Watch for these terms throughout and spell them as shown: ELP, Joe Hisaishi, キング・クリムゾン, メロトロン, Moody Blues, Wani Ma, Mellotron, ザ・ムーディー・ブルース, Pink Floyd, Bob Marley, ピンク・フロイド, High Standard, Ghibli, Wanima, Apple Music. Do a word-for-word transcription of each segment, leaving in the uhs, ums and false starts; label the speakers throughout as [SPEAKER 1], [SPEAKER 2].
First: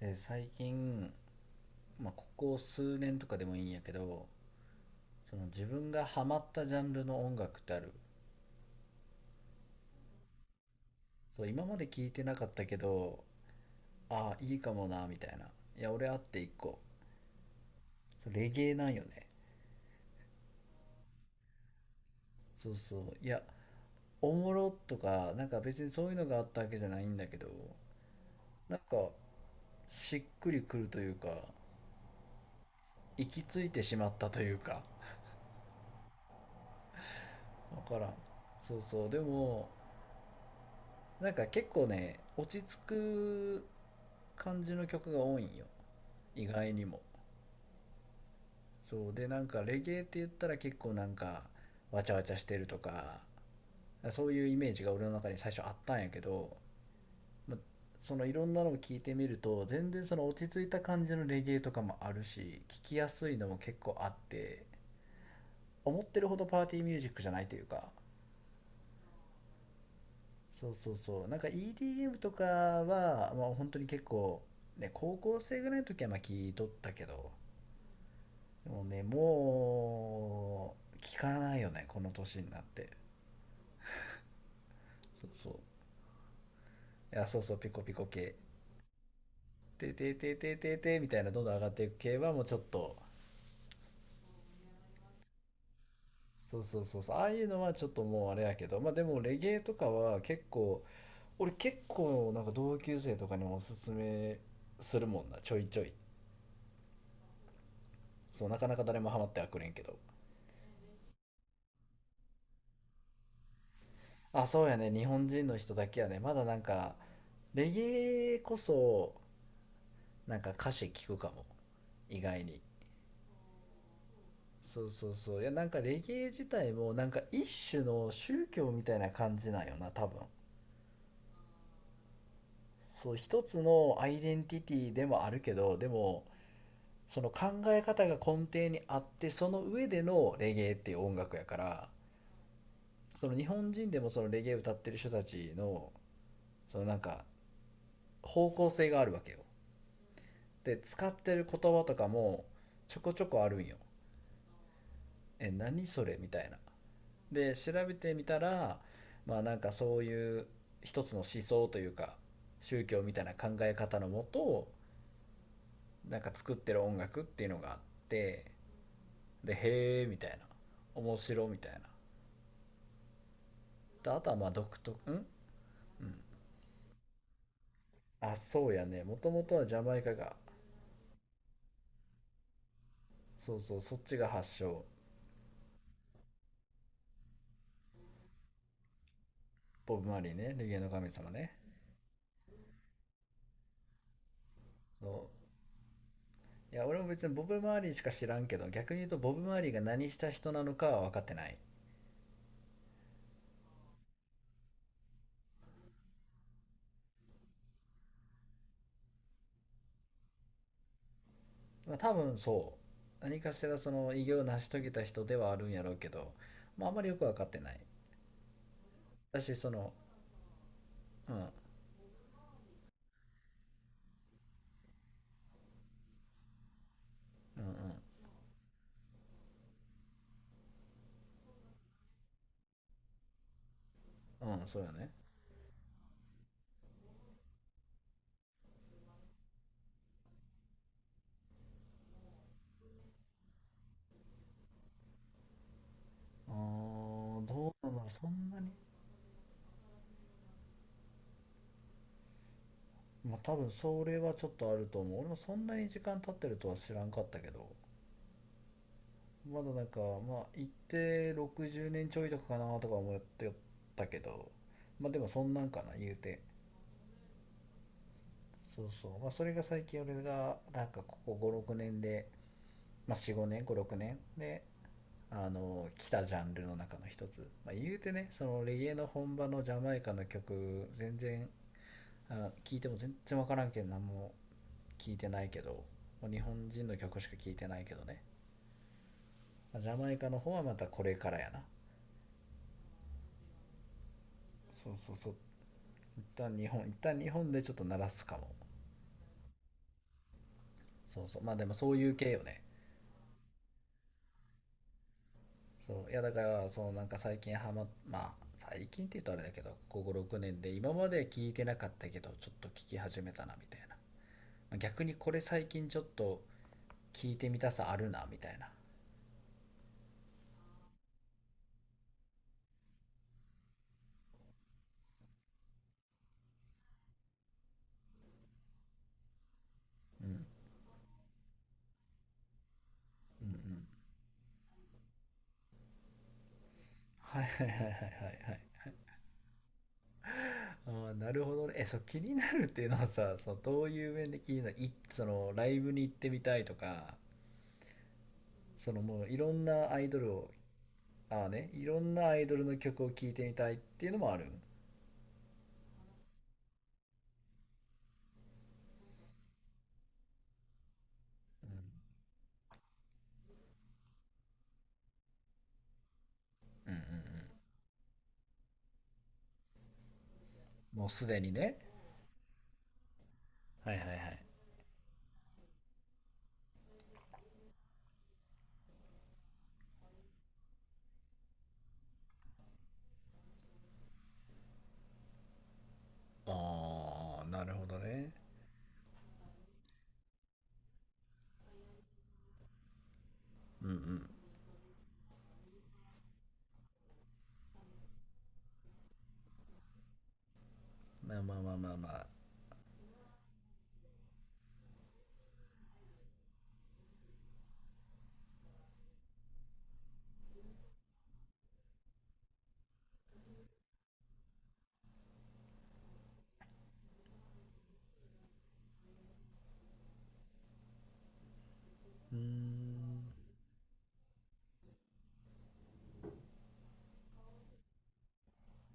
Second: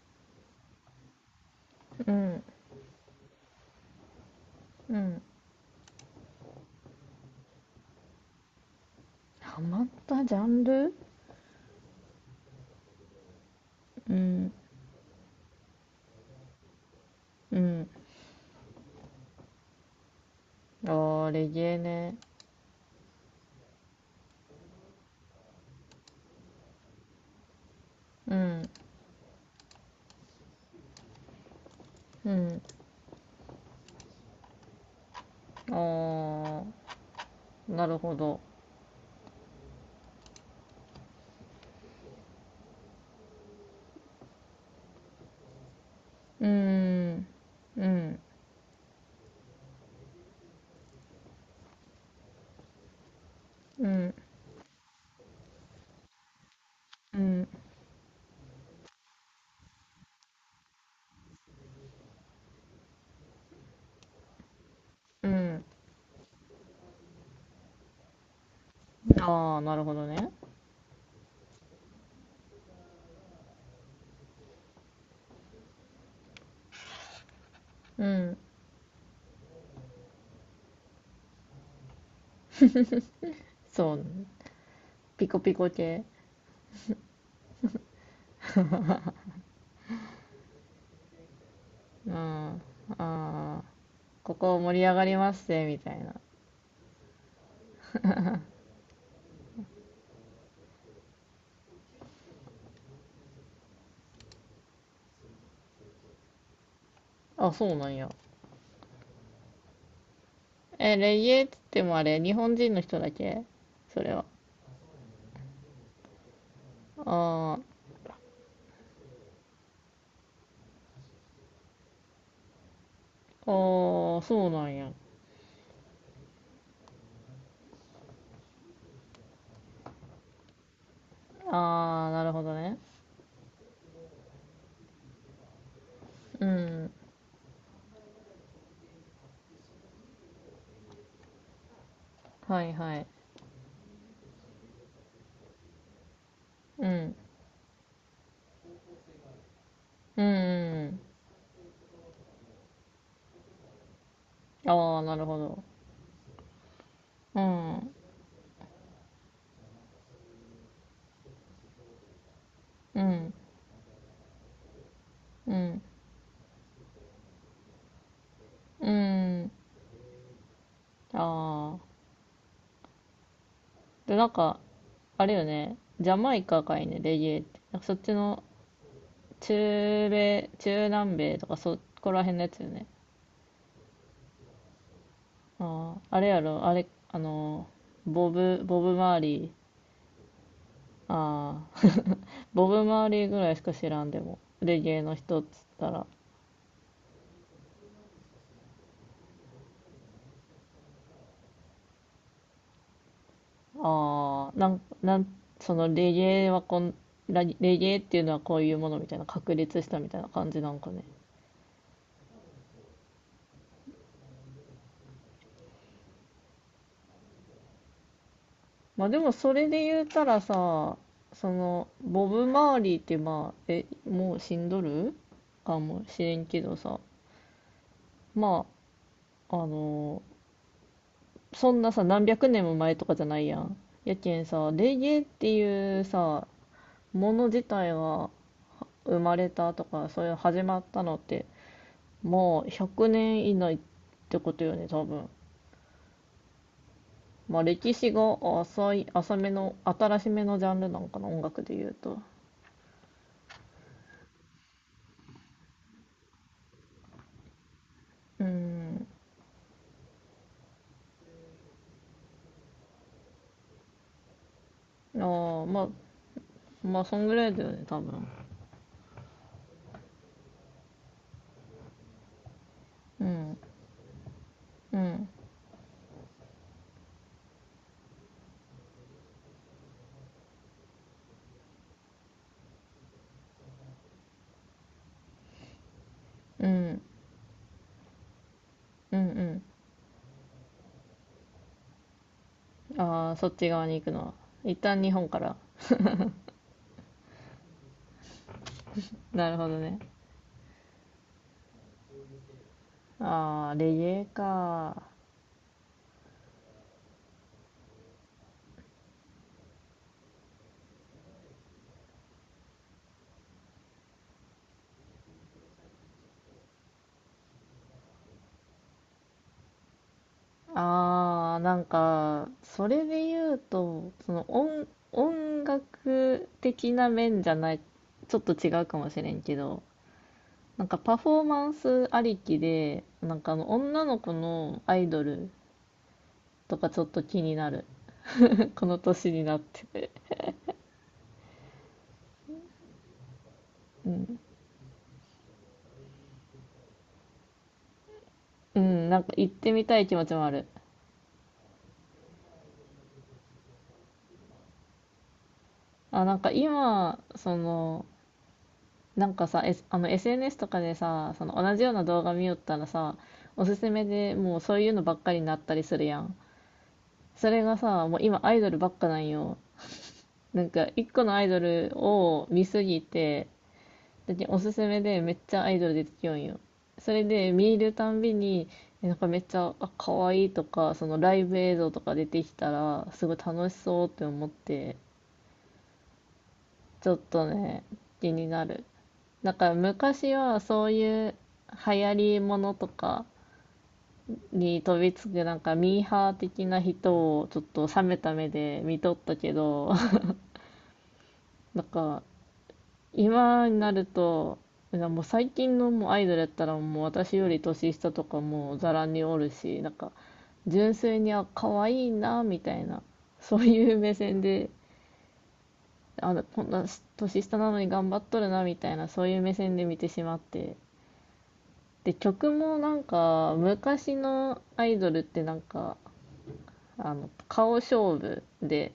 [SPEAKER 1] で最近、ま
[SPEAKER 2] う
[SPEAKER 1] あ、こ
[SPEAKER 2] ん、
[SPEAKER 1] こ数年とかでもいいんやけど、
[SPEAKER 2] うん。
[SPEAKER 1] その自分がハマったジャンルの音楽ってある？
[SPEAKER 2] ハマったジャンル、
[SPEAKER 1] そう、今まで聞いてなかったけど、
[SPEAKER 2] う
[SPEAKER 1] ああ
[SPEAKER 2] ん、
[SPEAKER 1] いいかもなみたいな。いや、俺あって一個。
[SPEAKER 2] うん。
[SPEAKER 1] そうレゲエなんよね。
[SPEAKER 2] あー、レゲエね。
[SPEAKER 1] そうそう、いや、おもろとかなんか別にそういうのがあったわけじゃないんだけど、
[SPEAKER 2] うん、
[SPEAKER 1] なんかしっくりくるというか、
[SPEAKER 2] うん。
[SPEAKER 1] 行き着いてしまったというか、
[SPEAKER 2] あー、な
[SPEAKER 1] 分
[SPEAKER 2] る
[SPEAKER 1] からん。
[SPEAKER 2] ほど。
[SPEAKER 1] そうそう、でもなんか結構ね、落ち着く感じの曲が多いんよ、意
[SPEAKER 2] う
[SPEAKER 1] 外にも。
[SPEAKER 2] ん、うん、
[SPEAKER 1] そうで、なんかレゲエって言ったら結構なんかわちゃわちゃしてるとか、
[SPEAKER 2] うん、
[SPEAKER 1] そういうイメージが俺の中に最初あったんやけど、
[SPEAKER 2] うん、
[SPEAKER 1] ま、そのいろんなのを聞いてみると、全然その落ち着いた感じのレゲエとかもあるし、聞きやすいのも結構あって、
[SPEAKER 2] うん。
[SPEAKER 1] 思ってるほどパーティーミュージックじゃないというか。
[SPEAKER 2] あー、なるほどね。
[SPEAKER 1] そうそうそう、なんか イーディーエム とかは、まあ、本当に結構ね、高校生ぐらいの時はまあ聞いとったけど、
[SPEAKER 2] うん、
[SPEAKER 1] でもね、もう聞かないよね、この年になって。
[SPEAKER 2] そう、
[SPEAKER 1] そ
[SPEAKER 2] ピ
[SPEAKER 1] う
[SPEAKER 2] コ
[SPEAKER 1] そう、
[SPEAKER 2] ピコ系。
[SPEAKER 1] いや、そうそう、ピコピコ系、ててててててみたいな、どんどん上がっていく
[SPEAKER 2] う
[SPEAKER 1] 系はもうちょっ
[SPEAKER 2] ん、
[SPEAKER 1] と。
[SPEAKER 2] あー、ここ盛り上がりますぜ、みたいな。
[SPEAKER 1] そうそうそうそう、ああいうのはちょっともうあれやけど、まあでもレゲエとかは結構、俺結構なんか同級生とかにもおすすめするもんな、ちょいちょい。
[SPEAKER 2] あ、そうなんや。
[SPEAKER 1] そう、なかなか誰もハマってはくれんけど。
[SPEAKER 2] え、レゲエって言ってもあれ、日本人の人だけ、それは。
[SPEAKER 1] あ、そうやね、日本人の人だけやね、まだなんか
[SPEAKER 2] あー、
[SPEAKER 1] レゲエこそなんか歌詞聞くかも、意外に。
[SPEAKER 2] あー、そうなん
[SPEAKER 1] そう
[SPEAKER 2] や。
[SPEAKER 1] そうそう、いや、なんかレゲエ自体もなんか一種の宗教みたいな感じなんよな、多分。
[SPEAKER 2] ああ、なるほどね。
[SPEAKER 1] そう、一つのアイデンティティでもあるけど、でも
[SPEAKER 2] うん。
[SPEAKER 1] その考え方が根底にあって、その上でのレゲエっていう音楽やから、
[SPEAKER 2] はいはい。
[SPEAKER 1] その日本人でもそのレゲエ歌ってる人たちの、その
[SPEAKER 2] う
[SPEAKER 1] なん
[SPEAKER 2] ん。
[SPEAKER 1] か方向性があるわけよ。
[SPEAKER 2] うん、
[SPEAKER 1] で
[SPEAKER 2] う
[SPEAKER 1] 使ってる言葉とかもちょこちょこあるんよ。
[SPEAKER 2] ん。ああ、なるほ
[SPEAKER 1] え、
[SPEAKER 2] ど。
[SPEAKER 1] 何それみたいな。
[SPEAKER 2] う
[SPEAKER 1] で調
[SPEAKER 2] ん。
[SPEAKER 1] べてみたら、まあなんかそういう一つの思想というか、宗
[SPEAKER 2] う
[SPEAKER 1] 教みたい
[SPEAKER 2] ん。
[SPEAKER 1] な考え方のもと
[SPEAKER 2] うん。
[SPEAKER 1] なんか作ってる音楽っていうのがあって、
[SPEAKER 2] うん。
[SPEAKER 1] でへえみたいな、面白みたい
[SPEAKER 2] あ
[SPEAKER 1] な。
[SPEAKER 2] あ。
[SPEAKER 1] で
[SPEAKER 2] で、
[SPEAKER 1] あ
[SPEAKER 2] な
[SPEAKER 1] と
[SPEAKER 2] ん
[SPEAKER 1] はまあ
[SPEAKER 2] か、
[SPEAKER 1] 独特ん。う
[SPEAKER 2] あ
[SPEAKER 1] ん、
[SPEAKER 2] れよね。ジャマイカかいね、レゲエって。なんかそっち
[SPEAKER 1] あ、
[SPEAKER 2] の
[SPEAKER 1] そうやね、もともとはジャマイ
[SPEAKER 2] 中
[SPEAKER 1] カが。
[SPEAKER 2] 米、中南米とかそこら辺のやつよね。
[SPEAKER 1] そうそう、そっちが発祥。
[SPEAKER 2] ああ、あれやろ、あれ、あの、ボブ、ボブ・マーリー。
[SPEAKER 1] ボブ・マーリーね、レゲエの神様ね。
[SPEAKER 2] ああ。ボブ・マーリーぐらいしか知らんでも。レゲエの
[SPEAKER 1] そ
[SPEAKER 2] 人っつったら。
[SPEAKER 1] ういや俺も別にボブ・マーリーしか知らんけど、逆に言うとボブ・マーリーが何した人なのかは分かってない。
[SPEAKER 2] ああ、なん、なん、そのレゲエはこん、ラレゲエっていうのはこういうものみたいな、確立したみたいな感じなんかね。
[SPEAKER 1] まあ、多分そう、何かしらその偉業を成し遂げた人ではあるんやろうけど、まあ、あんまりよく分かってない。
[SPEAKER 2] まあでも
[SPEAKER 1] 私
[SPEAKER 2] それ
[SPEAKER 1] その、
[SPEAKER 2] で言うたらさ、
[SPEAKER 1] うんうん、
[SPEAKER 2] その、ボブ・マーリーってまあ、え、もう死んどるかもしれんけどさ、
[SPEAKER 1] う
[SPEAKER 2] まあ、あの、そんなさ、何百年も前とかじゃないやん。やけん
[SPEAKER 1] んうん、
[SPEAKER 2] さ、
[SPEAKER 1] そうや
[SPEAKER 2] レゲ
[SPEAKER 1] ね。
[SPEAKER 2] エっていうさ、もの自体が生まれたとか、そういう始まったのって、もうひゃくねん以内ってことよね、多分。
[SPEAKER 1] あー、
[SPEAKER 2] まあ
[SPEAKER 1] どうな
[SPEAKER 2] 歴
[SPEAKER 1] んだろう、
[SPEAKER 2] 史
[SPEAKER 1] そ
[SPEAKER 2] が
[SPEAKER 1] んなに。
[SPEAKER 2] 浅い、浅めの、新しめのジャンルなんかな、音楽で言うと。
[SPEAKER 1] まあ多分それはちょっとあると思う。俺もそんなに時間経ってるとは知らんかったけど、
[SPEAKER 2] うん。
[SPEAKER 1] まだなんかまあ一定ろくじゅうねんちょいとかかなとか思ってたけど、まあでもそんな
[SPEAKER 2] ああ、
[SPEAKER 1] んか
[SPEAKER 2] まあ、
[SPEAKER 1] な、言うて。
[SPEAKER 2] まあ、そんぐらいだよね、多分。
[SPEAKER 1] そうそう、まあそれが最近俺がなんかここごろくねんで、ま
[SPEAKER 2] う
[SPEAKER 1] あよん、45
[SPEAKER 2] ん、
[SPEAKER 1] 年ごろくねんで
[SPEAKER 2] うん、
[SPEAKER 1] あの来たジャンルの中の一つ。まあ、言うてね、そのレゲエの本場のジャマイカの曲、全然聞いても全然分からんけん、何も聞いてないけど、日
[SPEAKER 2] う
[SPEAKER 1] 本人の
[SPEAKER 2] ん、
[SPEAKER 1] 曲しか聞いてないけどね。
[SPEAKER 2] うん、
[SPEAKER 1] ジャマイカの方はまたこれからやな。
[SPEAKER 2] うん。ああ、そっち側に行くのは。一
[SPEAKER 1] そう
[SPEAKER 2] 旦
[SPEAKER 1] そ
[SPEAKER 2] 日
[SPEAKER 1] う
[SPEAKER 2] 本
[SPEAKER 1] そう、
[SPEAKER 2] から。
[SPEAKER 1] 一旦日本一旦日本でちょっと鳴らすかも。
[SPEAKER 2] なるほどね。
[SPEAKER 1] そうそう、まあでもそういう系よね。
[SPEAKER 2] ああ、レゲエか。
[SPEAKER 1] そういや、だからそのなんか最近ハマっ、まあ最近って言うとあれだけど、こころくねんで今まで聞いてなかったけどちょっと聞き始めたなみたいな、逆にこれ最近ちょっと聞いてみたさあるなみたいな。
[SPEAKER 2] ああ、なんか、それで言うと、その音、音楽的な面じゃない、ちょっと違うかもしれんけど、
[SPEAKER 1] うん
[SPEAKER 2] なんかパフォーマンスありきで、なん
[SPEAKER 1] うんう
[SPEAKER 2] かあの
[SPEAKER 1] ん、
[SPEAKER 2] 女の子のアイドルとかちょっと
[SPEAKER 1] はい
[SPEAKER 2] 気に
[SPEAKER 1] はい
[SPEAKER 2] な
[SPEAKER 1] はいはい
[SPEAKER 2] る。
[SPEAKER 1] はい、はい。
[SPEAKER 2] この年になってて。
[SPEAKER 1] ああ、なるほどね。え、そう、気になるっていうのはさ、 そのどうい
[SPEAKER 2] う
[SPEAKER 1] う面で
[SPEAKER 2] ん。
[SPEAKER 1] 気になる、い、そのライブに行ってみたいとか、
[SPEAKER 2] う
[SPEAKER 1] その
[SPEAKER 2] ん、
[SPEAKER 1] も
[SPEAKER 2] なん
[SPEAKER 1] う
[SPEAKER 2] か
[SPEAKER 1] い
[SPEAKER 2] 行
[SPEAKER 1] ろ
[SPEAKER 2] っ
[SPEAKER 1] ん
[SPEAKER 2] てみ
[SPEAKER 1] な
[SPEAKER 2] た
[SPEAKER 1] ア
[SPEAKER 2] い
[SPEAKER 1] イ
[SPEAKER 2] 気
[SPEAKER 1] ド
[SPEAKER 2] 持
[SPEAKER 1] ル
[SPEAKER 2] ちも
[SPEAKER 1] を。
[SPEAKER 2] ある。
[SPEAKER 1] ああね、いろんなアイドルの曲を聴いてみたいっていうのもある。
[SPEAKER 2] あ、なんか今、その、なんかさ、S、あの エスエヌエス とかでさ、その同じような動画見よったらさ、おすすめでもうそういうのばっかりになったりするやん。それがさ、もう今アイドルばっかなんよ。なんか
[SPEAKER 1] も
[SPEAKER 2] 一
[SPEAKER 1] う
[SPEAKER 2] 個
[SPEAKER 1] す
[SPEAKER 2] の
[SPEAKER 1] で
[SPEAKER 2] アイ
[SPEAKER 1] に
[SPEAKER 2] ド
[SPEAKER 1] ね。
[SPEAKER 2] ルを見すぎて、
[SPEAKER 1] はいはいは
[SPEAKER 2] だっ
[SPEAKER 1] い。
[SPEAKER 2] ておすすめでめっちゃアイドル出てきよんよ。それで見るたんびに、えなんかめっちゃ、あ、可愛いとか、そのライブ映像とか出てきたら、すごい楽しそうって思って、ちょっ
[SPEAKER 1] ああ、
[SPEAKER 2] と
[SPEAKER 1] なる
[SPEAKER 2] ね、
[SPEAKER 1] ほど
[SPEAKER 2] 気
[SPEAKER 1] ね。
[SPEAKER 2] になる。なんから昔はそういう流行りものとか
[SPEAKER 1] うんうん。
[SPEAKER 2] に飛びつくなんかミーハー的な人をちょっと冷めた目で見とったけど、
[SPEAKER 1] まあまあま あ
[SPEAKER 2] なん
[SPEAKER 1] まあま
[SPEAKER 2] か
[SPEAKER 1] あ。
[SPEAKER 2] 今になると、なもう最近のもうアイドルやったらもう私より年下とかもうざらにおるし、なんか純粋にあ、可愛いなみたいな、そういう目線で、あのこんな年下なのに頑張っとるなみたいな、そういう目線で見てしまって、で
[SPEAKER 1] うーん、
[SPEAKER 2] 曲もなんか昔のアイドルってなんかあの顔勝負で、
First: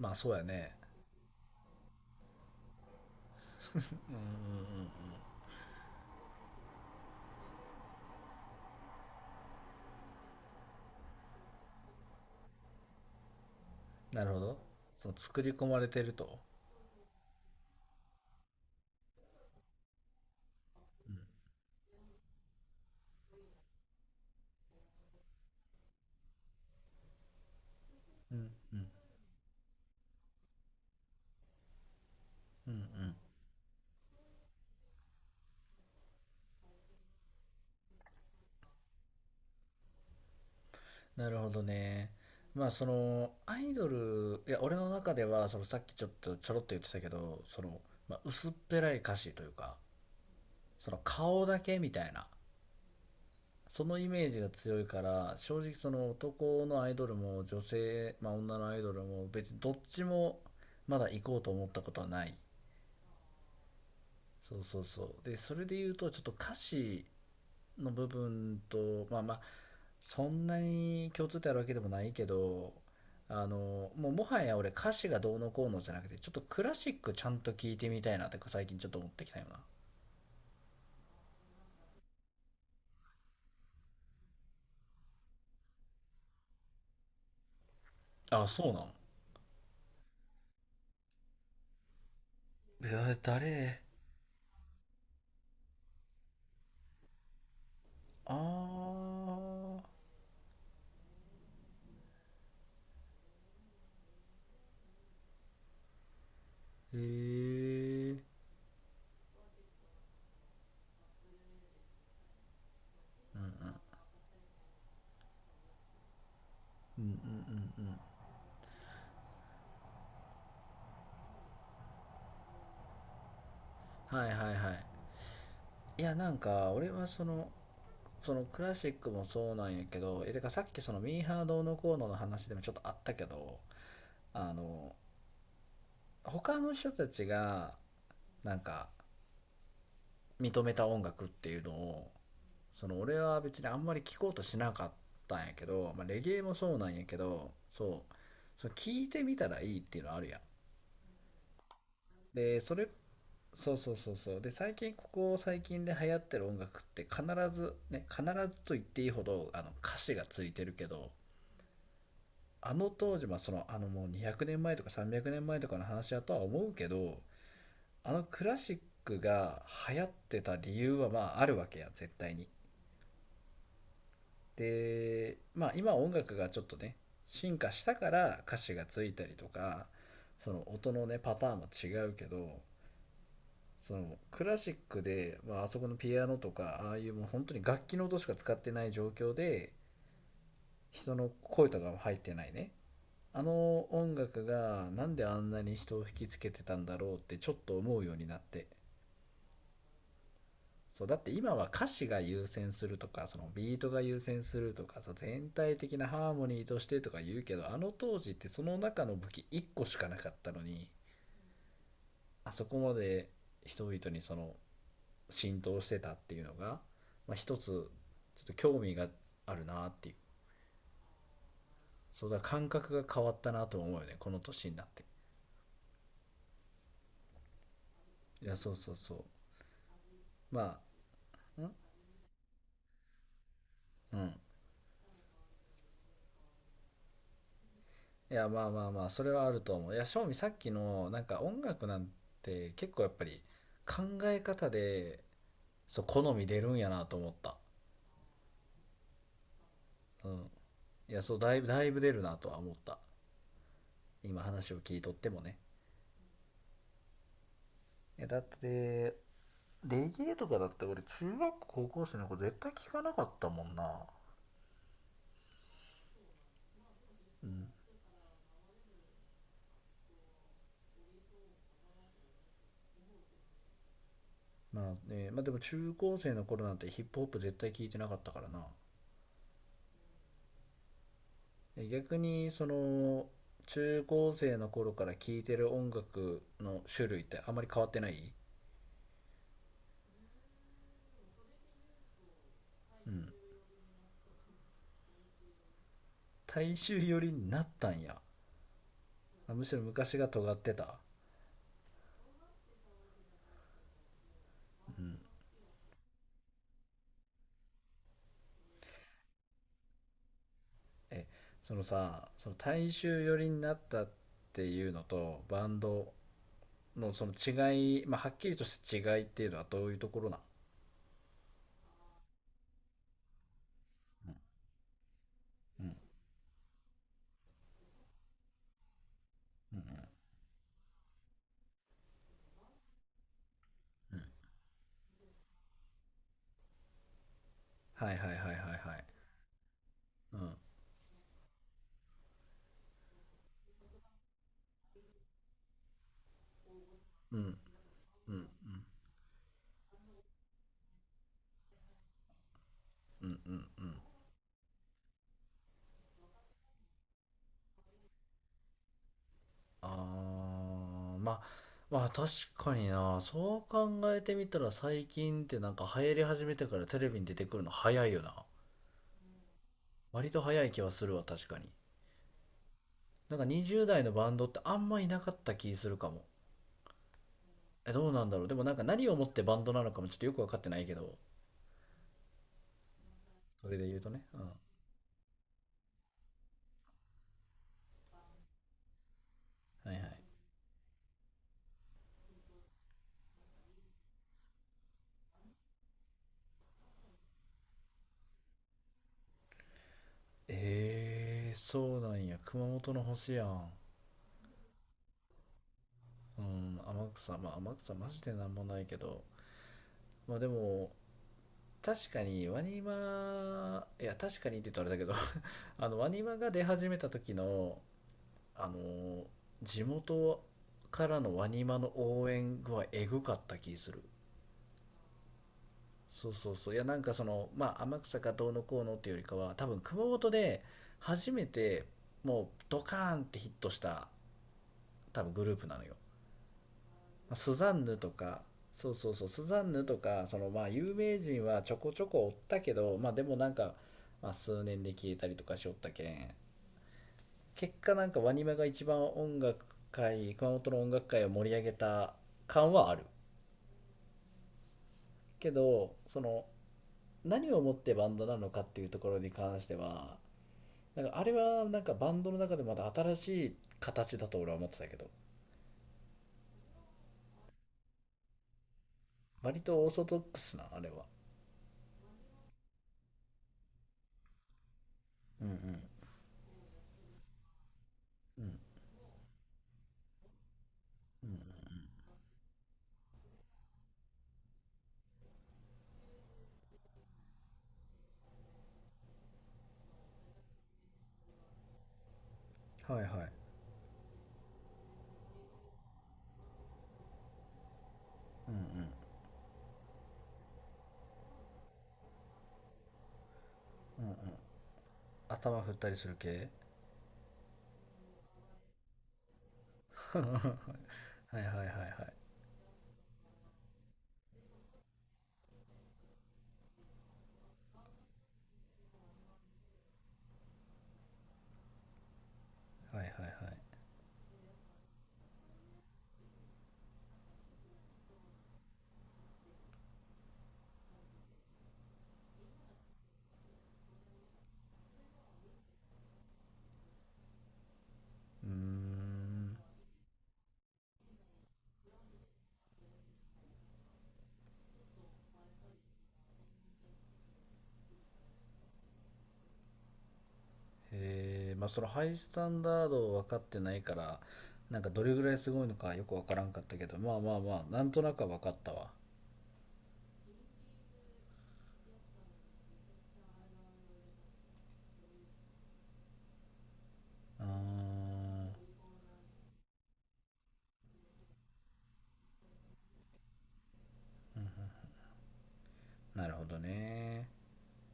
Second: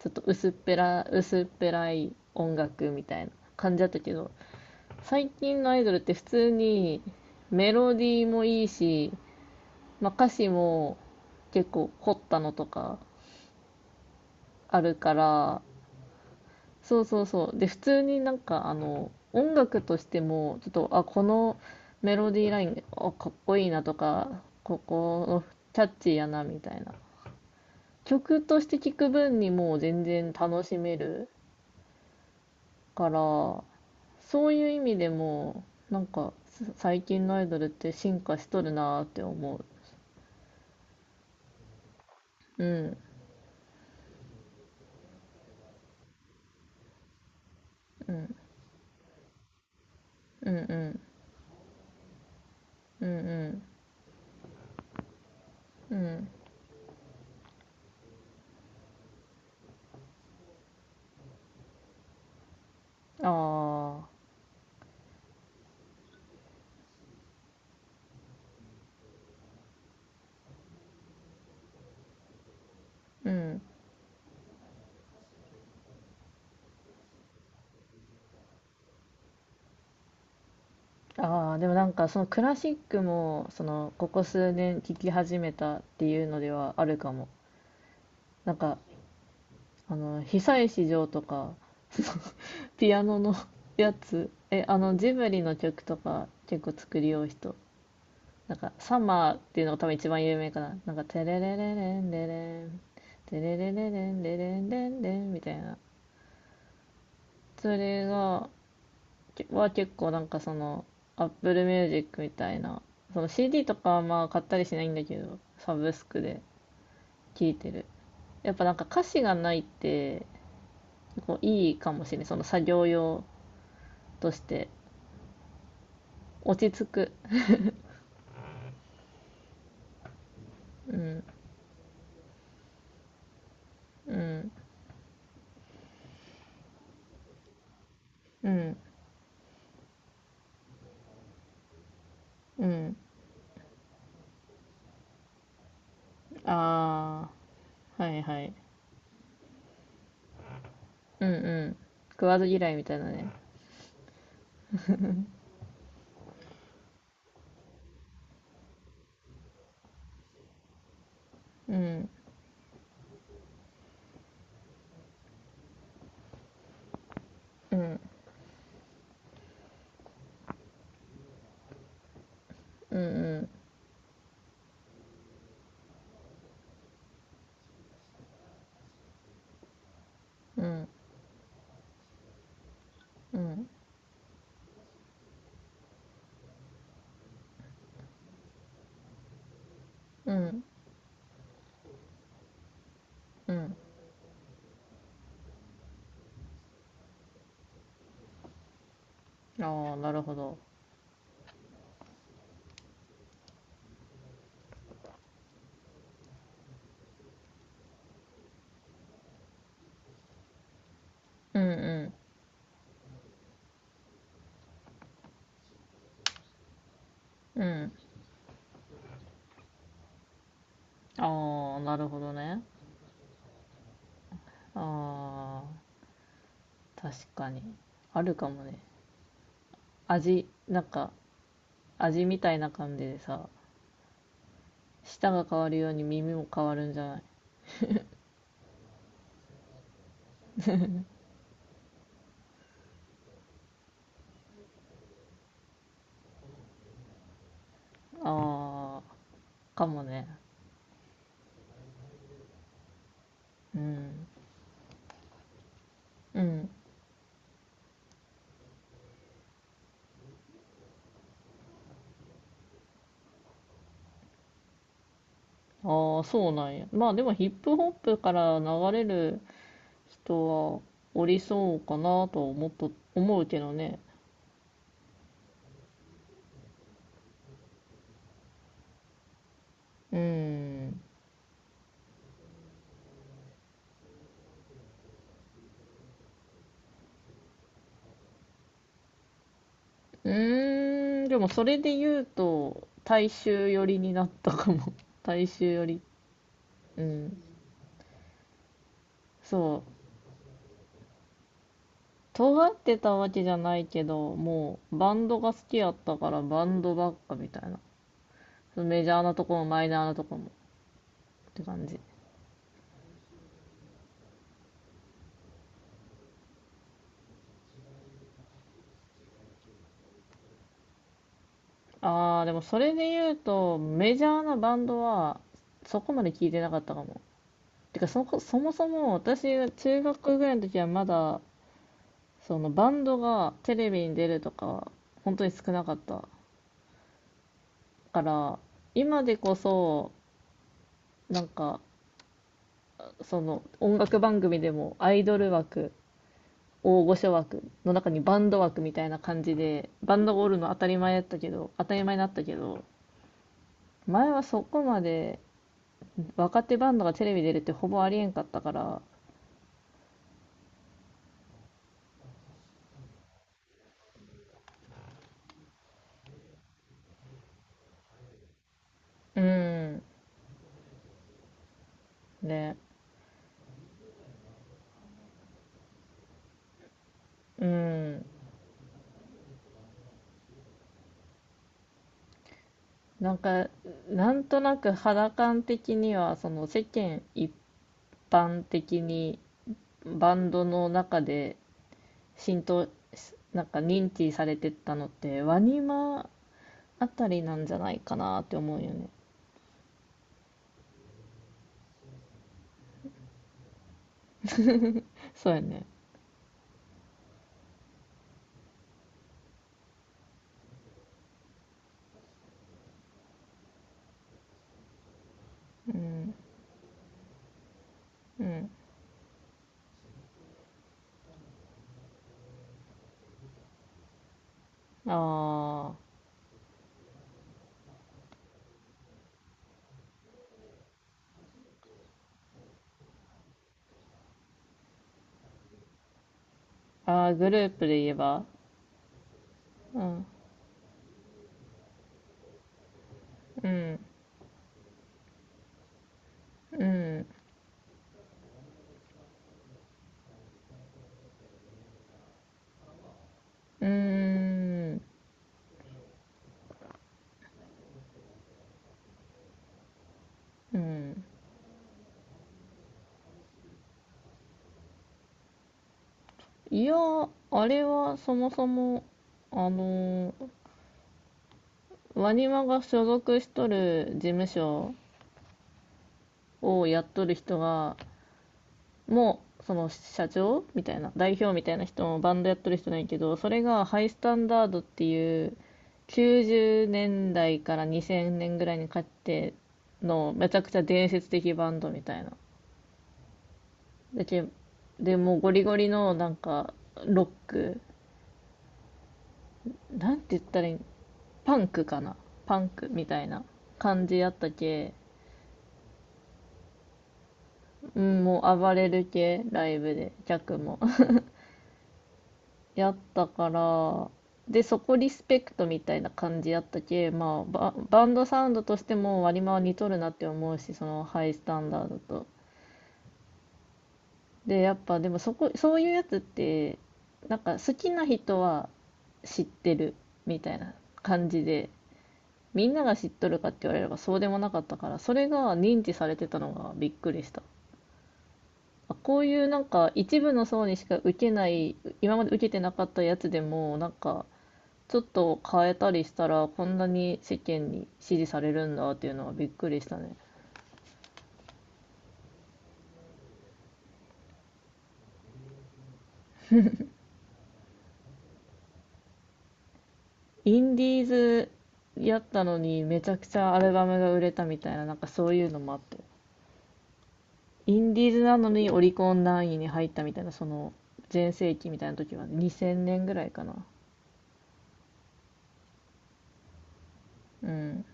[SPEAKER 2] ちょっ
[SPEAKER 1] あ
[SPEAKER 2] と
[SPEAKER 1] そうや
[SPEAKER 2] 薄っ
[SPEAKER 1] ね。
[SPEAKER 2] ぺら薄っぺらい音楽みたいな感じだった
[SPEAKER 1] う
[SPEAKER 2] け
[SPEAKER 1] んうん
[SPEAKER 2] ど、
[SPEAKER 1] うんうん。
[SPEAKER 2] 最近のアイドルって普通にメロディーもいいし、まあ、歌詞も結構凝ったのとか
[SPEAKER 1] なるほど。
[SPEAKER 2] ある
[SPEAKER 1] そう、
[SPEAKER 2] か
[SPEAKER 1] 作り
[SPEAKER 2] ら、
[SPEAKER 1] 込まれてると。
[SPEAKER 2] そうそうそう。で、普通になんか、あの、音楽としても、ちょっと、あ、
[SPEAKER 1] う
[SPEAKER 2] このメロディーライン、あ、かっこいいなとか、ここのキャッチーやな、みたいな。
[SPEAKER 1] んう
[SPEAKER 2] 曲
[SPEAKER 1] ん
[SPEAKER 2] とし
[SPEAKER 1] う
[SPEAKER 2] て
[SPEAKER 1] ん
[SPEAKER 2] 聴く分にもう全然楽しめる
[SPEAKER 1] うんう
[SPEAKER 2] か
[SPEAKER 1] ん。
[SPEAKER 2] ら、そういう意味でも、なんか、す最近のアイドルって進化しとるなーって思う。
[SPEAKER 1] なるほどね。
[SPEAKER 2] う
[SPEAKER 1] まあそ
[SPEAKER 2] ん、
[SPEAKER 1] のアイドル、いや俺の中では、そのさっきちょっとちょろっと言ってたけど、その、
[SPEAKER 2] う
[SPEAKER 1] まあ、
[SPEAKER 2] ん、
[SPEAKER 1] 薄っぺらい歌詞というか、
[SPEAKER 2] うん、う
[SPEAKER 1] その
[SPEAKER 2] ん、
[SPEAKER 1] 顔だけみたいな、
[SPEAKER 2] うん、
[SPEAKER 1] そのイメージが強いから、正直そ
[SPEAKER 2] うん、う
[SPEAKER 1] の
[SPEAKER 2] ん、
[SPEAKER 1] 男のアイドルも女性、まあ、女のアイドルも別にどっちもまだ行こうと思ったことはない。
[SPEAKER 2] ああ、
[SPEAKER 1] そうそうそう、でそれで言うとちょっと歌詞の部分と、まあまあそんなに共通点あるわけでもないけど、
[SPEAKER 2] う
[SPEAKER 1] あ
[SPEAKER 2] ん。
[SPEAKER 1] のもうもはや俺、歌詞がどうのこうのじゃなくて、ちょっとクラシックちゃんと聞いてみたいなって最近ちょっと思ってきたよ。
[SPEAKER 2] ああ、でもなんかそのクラシックも、その、ここ数年聴き始めたっていうのではあるかも。
[SPEAKER 1] なあ、
[SPEAKER 2] なん
[SPEAKER 1] そう
[SPEAKER 2] か、
[SPEAKER 1] なの。
[SPEAKER 2] あの、久石譲とか、ピ
[SPEAKER 1] う
[SPEAKER 2] ア
[SPEAKER 1] わ、
[SPEAKER 2] ノの
[SPEAKER 1] 誰。
[SPEAKER 2] やつ、え、あの、ジブリの曲とか結構作りよう人。
[SPEAKER 1] あ
[SPEAKER 2] なんか、サマーっていうのが
[SPEAKER 1] ー、
[SPEAKER 2] 多分一番有名かな。なんか、テレレレレンレレン、テレレレレンレレンレンレンみたいな。
[SPEAKER 1] へえ
[SPEAKER 2] それ
[SPEAKER 1] ー、
[SPEAKER 2] が、は結構なんかその アップルミュージック みたいなその
[SPEAKER 1] うん
[SPEAKER 2] シーディー
[SPEAKER 1] う
[SPEAKER 2] と
[SPEAKER 1] ん
[SPEAKER 2] かはまあ買ったりしないんだけどサブスクで
[SPEAKER 1] うんうん、
[SPEAKER 2] 聴いて
[SPEAKER 1] う
[SPEAKER 2] る。
[SPEAKER 1] んうん、
[SPEAKER 2] やっぱなんか歌詞がないって、こういいかもしれない、その作業用
[SPEAKER 1] はい
[SPEAKER 2] とし
[SPEAKER 1] はい
[SPEAKER 2] て
[SPEAKER 1] はい。いや、なん
[SPEAKER 2] 落
[SPEAKER 1] か
[SPEAKER 2] ち着
[SPEAKER 1] 俺は
[SPEAKER 2] く。
[SPEAKER 1] その、そのクラシックもそうなんやけど、え、てかさっきそ
[SPEAKER 2] う
[SPEAKER 1] のミ
[SPEAKER 2] ん
[SPEAKER 1] ーハーどうのこうのの話でもちょっとあったけど、
[SPEAKER 2] うん
[SPEAKER 1] あの他の人たちが
[SPEAKER 2] う
[SPEAKER 1] なん
[SPEAKER 2] ん
[SPEAKER 1] か認めた音楽っていうのを、
[SPEAKER 2] う
[SPEAKER 1] そ
[SPEAKER 2] ん、
[SPEAKER 1] の俺は別にあんまり聴こうとしなかったんやけど、まあ、レゲエもそうなんやけ
[SPEAKER 2] あ
[SPEAKER 1] ど、そ
[SPEAKER 2] あは
[SPEAKER 1] う、
[SPEAKER 2] いはい、
[SPEAKER 1] その聞いてみたらいいっていうのあるやん。
[SPEAKER 2] うんうん、食わず
[SPEAKER 1] で
[SPEAKER 2] 嫌
[SPEAKER 1] そ
[SPEAKER 2] いみ
[SPEAKER 1] れ、
[SPEAKER 2] たいなね、
[SPEAKER 1] そうそうそうそう、で最近、ここ最近で流行ってる音楽って必ずね、必ずと言っていいほどあの歌詞がついてるけど、あの当時、ま、そのあのもうにひゃくねんまえとかさんびゃくねんまえとかの話やとは思うけど、
[SPEAKER 2] うん
[SPEAKER 1] あのクラシックが流行ってた理由はまああるわけや、絶対に。
[SPEAKER 2] うん
[SPEAKER 1] でまあ今、音楽がちょっとね進化したから歌詞がついたりとか、そ
[SPEAKER 2] う
[SPEAKER 1] の
[SPEAKER 2] んうん
[SPEAKER 1] 音のねパターンも違うけど、
[SPEAKER 2] うん
[SPEAKER 1] そのクラシックで、まあ、あそこのピアノとかああいう、もう本当に楽器の音しか使ってない状況で、
[SPEAKER 2] うん
[SPEAKER 1] 人の声とかも入ってないね、あ
[SPEAKER 2] うん、
[SPEAKER 1] の音楽がなんであんなに人を引きつけてたんだろうってちょっと思うようになって。
[SPEAKER 2] ああなるほど、
[SPEAKER 1] そうだって、今は歌詞が優先するとか、そのビートが優先するとか、そう全体的なハーモニーとしてとか言うけど、あの当時ってその中の武器いっこしかなかったのに、
[SPEAKER 2] うんう
[SPEAKER 1] あそこまで人々にその浸透してたっていうのが、まあ、一
[SPEAKER 2] ん
[SPEAKER 1] つ
[SPEAKER 2] う
[SPEAKER 1] ちょ
[SPEAKER 2] ん、
[SPEAKER 1] っと興味があるなっていう。
[SPEAKER 2] ああ、なるほ
[SPEAKER 1] そう、
[SPEAKER 2] ど
[SPEAKER 1] だ、
[SPEAKER 2] ね。
[SPEAKER 1] 感覚が変わったなと思うよね、この年になって。
[SPEAKER 2] ああ、確かに。ある
[SPEAKER 1] い
[SPEAKER 2] か
[SPEAKER 1] や、
[SPEAKER 2] も
[SPEAKER 1] そう
[SPEAKER 2] ね。
[SPEAKER 1] そうそう、
[SPEAKER 2] 味、
[SPEAKER 1] ま
[SPEAKER 2] なんか、
[SPEAKER 1] あん
[SPEAKER 2] 味みたいな感じでさ、
[SPEAKER 1] うん
[SPEAKER 2] 舌が変わるように耳も変わるんじゃない。
[SPEAKER 1] いや、まあまあまあそれはあると思う。いや正味、さっきのなんか音楽なんて結構やっぱり考え方で、そう好み出るんやなと思った。
[SPEAKER 2] ああ、かもね。
[SPEAKER 1] うん、いやそう、だいぶだいぶ出るなとは思った、
[SPEAKER 2] うん。
[SPEAKER 1] 今話を聞いとってもね。
[SPEAKER 2] うん。
[SPEAKER 1] え、だってレゲエとかだって俺、中学校高校生の子絶対聞かなかったもんな。
[SPEAKER 2] ああ、そうなんや。まあでも
[SPEAKER 1] う
[SPEAKER 2] ヒッ
[SPEAKER 1] ん、
[SPEAKER 2] プホップから流れる人はおりそうかなと思っと、思うけどね。
[SPEAKER 1] まあね、まあでも中高生の頃なんてヒップホップ絶対聞いてなかったからな。
[SPEAKER 2] うん。
[SPEAKER 1] え、逆にその中高生の頃から聴いてる音楽の種類ってあまり変わってない？
[SPEAKER 2] うーん、でもそれで言うと、
[SPEAKER 1] う
[SPEAKER 2] 大
[SPEAKER 1] ん、
[SPEAKER 2] 衆寄りになったかも。大衆寄り。
[SPEAKER 1] 大衆
[SPEAKER 2] う
[SPEAKER 1] 寄り
[SPEAKER 2] ん。
[SPEAKER 1] になったんや。あ、むしろ
[SPEAKER 2] そう。
[SPEAKER 1] 昔が尖ってた？
[SPEAKER 2] 尖ってたわけじゃないけど、もうバンドが好きやったからバンドばっかみたいな。そのメジャーなとこもマイナーなとこもっ
[SPEAKER 1] え、
[SPEAKER 2] て
[SPEAKER 1] その
[SPEAKER 2] 感じ。
[SPEAKER 1] さ、その大衆寄りになったっていうのとバンドのその違い、まあ、はっきりとした違いっていうのはどういうところなん？
[SPEAKER 2] ああ、でもそれで言うと、メジャーなバンドは
[SPEAKER 1] うん
[SPEAKER 2] そこまで聞いてなかったかも。てかそこ、そもそも私が
[SPEAKER 1] う
[SPEAKER 2] 中
[SPEAKER 1] ん
[SPEAKER 2] 学ぐらいの時はまだ、そのバンドがテレビに
[SPEAKER 1] うんうん、
[SPEAKER 2] 出るとか、本当に少なかった
[SPEAKER 1] はい
[SPEAKER 2] か
[SPEAKER 1] はいはいはいは
[SPEAKER 2] ら、
[SPEAKER 1] い、
[SPEAKER 2] 今でこそ、
[SPEAKER 1] うん
[SPEAKER 2] なんか、その音楽番組でもアイドル枠、大御所
[SPEAKER 1] うんうん
[SPEAKER 2] 枠の中にバンド枠みたいな感じで、バンドがおるの当たり前だったけど、当たり前になったけど、
[SPEAKER 1] うんうん。
[SPEAKER 2] 前はそこまで若手バンドがテレビ出るってほぼありえんかったから、
[SPEAKER 1] あー、まあまあ確かにな、そう考えてみたら最近ってなんか流行り始めてからテレビに出てくるの早いよな、
[SPEAKER 2] うん、
[SPEAKER 1] 割と早い気はするわ、確かに。
[SPEAKER 2] ね、
[SPEAKER 1] なんかにじゅう代のバンドってあんまいなかった気するかも。
[SPEAKER 2] う
[SPEAKER 1] え、どうな
[SPEAKER 2] ん。
[SPEAKER 1] んだろう、でもなんか何をもってバンドなのかもちょっとよく分かってないけど、
[SPEAKER 2] なん
[SPEAKER 1] そ
[SPEAKER 2] か、
[SPEAKER 1] れで言うとね、
[SPEAKER 2] な
[SPEAKER 1] うん、
[SPEAKER 2] ん
[SPEAKER 1] は
[SPEAKER 2] となく肌感的には、その世間一般的に
[SPEAKER 1] いはい。
[SPEAKER 2] バンドの中で浸透、なんか認知されてったのって、ワニマあたりなんじゃないかなって思うよね。
[SPEAKER 1] えー、そうなんや、熊本の星やん。
[SPEAKER 2] そうやね。
[SPEAKER 1] うん、天草、まあ天草マジでなんもないけど、まあでも確かにワニマ、いや確かにって言うとあれだけど、 あ
[SPEAKER 2] う
[SPEAKER 1] のワニ
[SPEAKER 2] ん。
[SPEAKER 1] マが出始めた時の、
[SPEAKER 2] う
[SPEAKER 1] あ
[SPEAKER 2] ん。
[SPEAKER 1] のー、地元からのワニマの応援具合エグかった気する。
[SPEAKER 2] あーあ
[SPEAKER 1] そうそうそう、いや、なんかそのまあ天草かどうのこうのっていうよりかは、多分熊本で初めてもうドカーンってヒットした、多分グループなのよ。
[SPEAKER 2] ー。あ、グ
[SPEAKER 1] ス
[SPEAKER 2] ルー
[SPEAKER 1] ザン
[SPEAKER 2] プ
[SPEAKER 1] ヌ
[SPEAKER 2] で言
[SPEAKER 1] と
[SPEAKER 2] え
[SPEAKER 1] か。
[SPEAKER 2] ば。
[SPEAKER 1] そうそうそう、スザンヌと
[SPEAKER 2] う
[SPEAKER 1] か、
[SPEAKER 2] ん。
[SPEAKER 1] そのまあ有名人はちょこちょこおったけど、まあでもなん
[SPEAKER 2] う
[SPEAKER 1] か、
[SPEAKER 2] ん。
[SPEAKER 1] まあ、数年で消えたりとかしおったけん、
[SPEAKER 2] うん。
[SPEAKER 1] 結果なんかワニマが一番音楽界、熊本の音楽界を盛り上げた感はある
[SPEAKER 2] うーん。
[SPEAKER 1] けど、その何をもってバンドなのかっていうところに関しては、
[SPEAKER 2] う
[SPEAKER 1] なんか
[SPEAKER 2] ん。
[SPEAKER 1] あれはなんかバンドの中でまた新しい形だと俺は思ってたけど、
[SPEAKER 2] いや、あれはそもそも、
[SPEAKER 1] 割
[SPEAKER 2] あ
[SPEAKER 1] とオーソドッ
[SPEAKER 2] のー
[SPEAKER 1] クスな、あれは。
[SPEAKER 2] ワニマが所属しとる事務所
[SPEAKER 1] うんうん
[SPEAKER 2] をやっとる人が、
[SPEAKER 1] うん、
[SPEAKER 2] もその社長みたいな代表みたいな人もバンドやってる人ないけど、それがハイスタンダードっていうきゅうじゅうねんだいからにせんねんぐらいにかけてのめちゃくちゃ伝説的バンドみたいな。
[SPEAKER 1] はいはい、
[SPEAKER 2] でけでもうゴリゴリのなんかロック、
[SPEAKER 1] うんうん、
[SPEAKER 2] なんて言ったらいい、パンクかな、パンクみたいな感じやったけ、
[SPEAKER 1] 頭振ったりする系、
[SPEAKER 2] うん、もう暴れる系ライブで
[SPEAKER 1] は
[SPEAKER 2] 客も
[SPEAKER 1] いはいはいはいはい
[SPEAKER 2] やったから、で、そこリスペクトみたいな感じやったけ、まあ、バ、バンドサウンドとしても割り回り似とるなって思うし、そのハイスタンダードと。
[SPEAKER 1] はいはい、
[SPEAKER 2] で、やっぱでもそこ、そういうやつって、なんか好きな人は知ってるみたいな感じで、みんなが知っとるかって言われればそうでもなかったから、それが認知されてたのがびっくりした。
[SPEAKER 1] う
[SPEAKER 2] あ、こういう
[SPEAKER 1] ん。
[SPEAKER 2] なんか一部の層にしか受けない、今まで受けてなかったやつでも、なんか、ちょっと変えたりしたら、こんなに世間に支持されるんだっていうのはびっくりしたね。
[SPEAKER 1] ええ、まあそのハイスタンダードを分かってないから、なんかどれぐらいすごいのかよく分からんかったけど、まあまあまあなんとなくは分かったわ。
[SPEAKER 2] インディーズやったのにめちゃくちゃアルバムが売れたみたいな、なんかそういうのもあって。
[SPEAKER 1] あ
[SPEAKER 2] インディーズなの
[SPEAKER 1] ー、
[SPEAKER 2] にオリコン何位に入ったみたいな、その全盛期みたいな時はにせんねんぐらいかな。
[SPEAKER 1] なるほどね。
[SPEAKER 2] うん。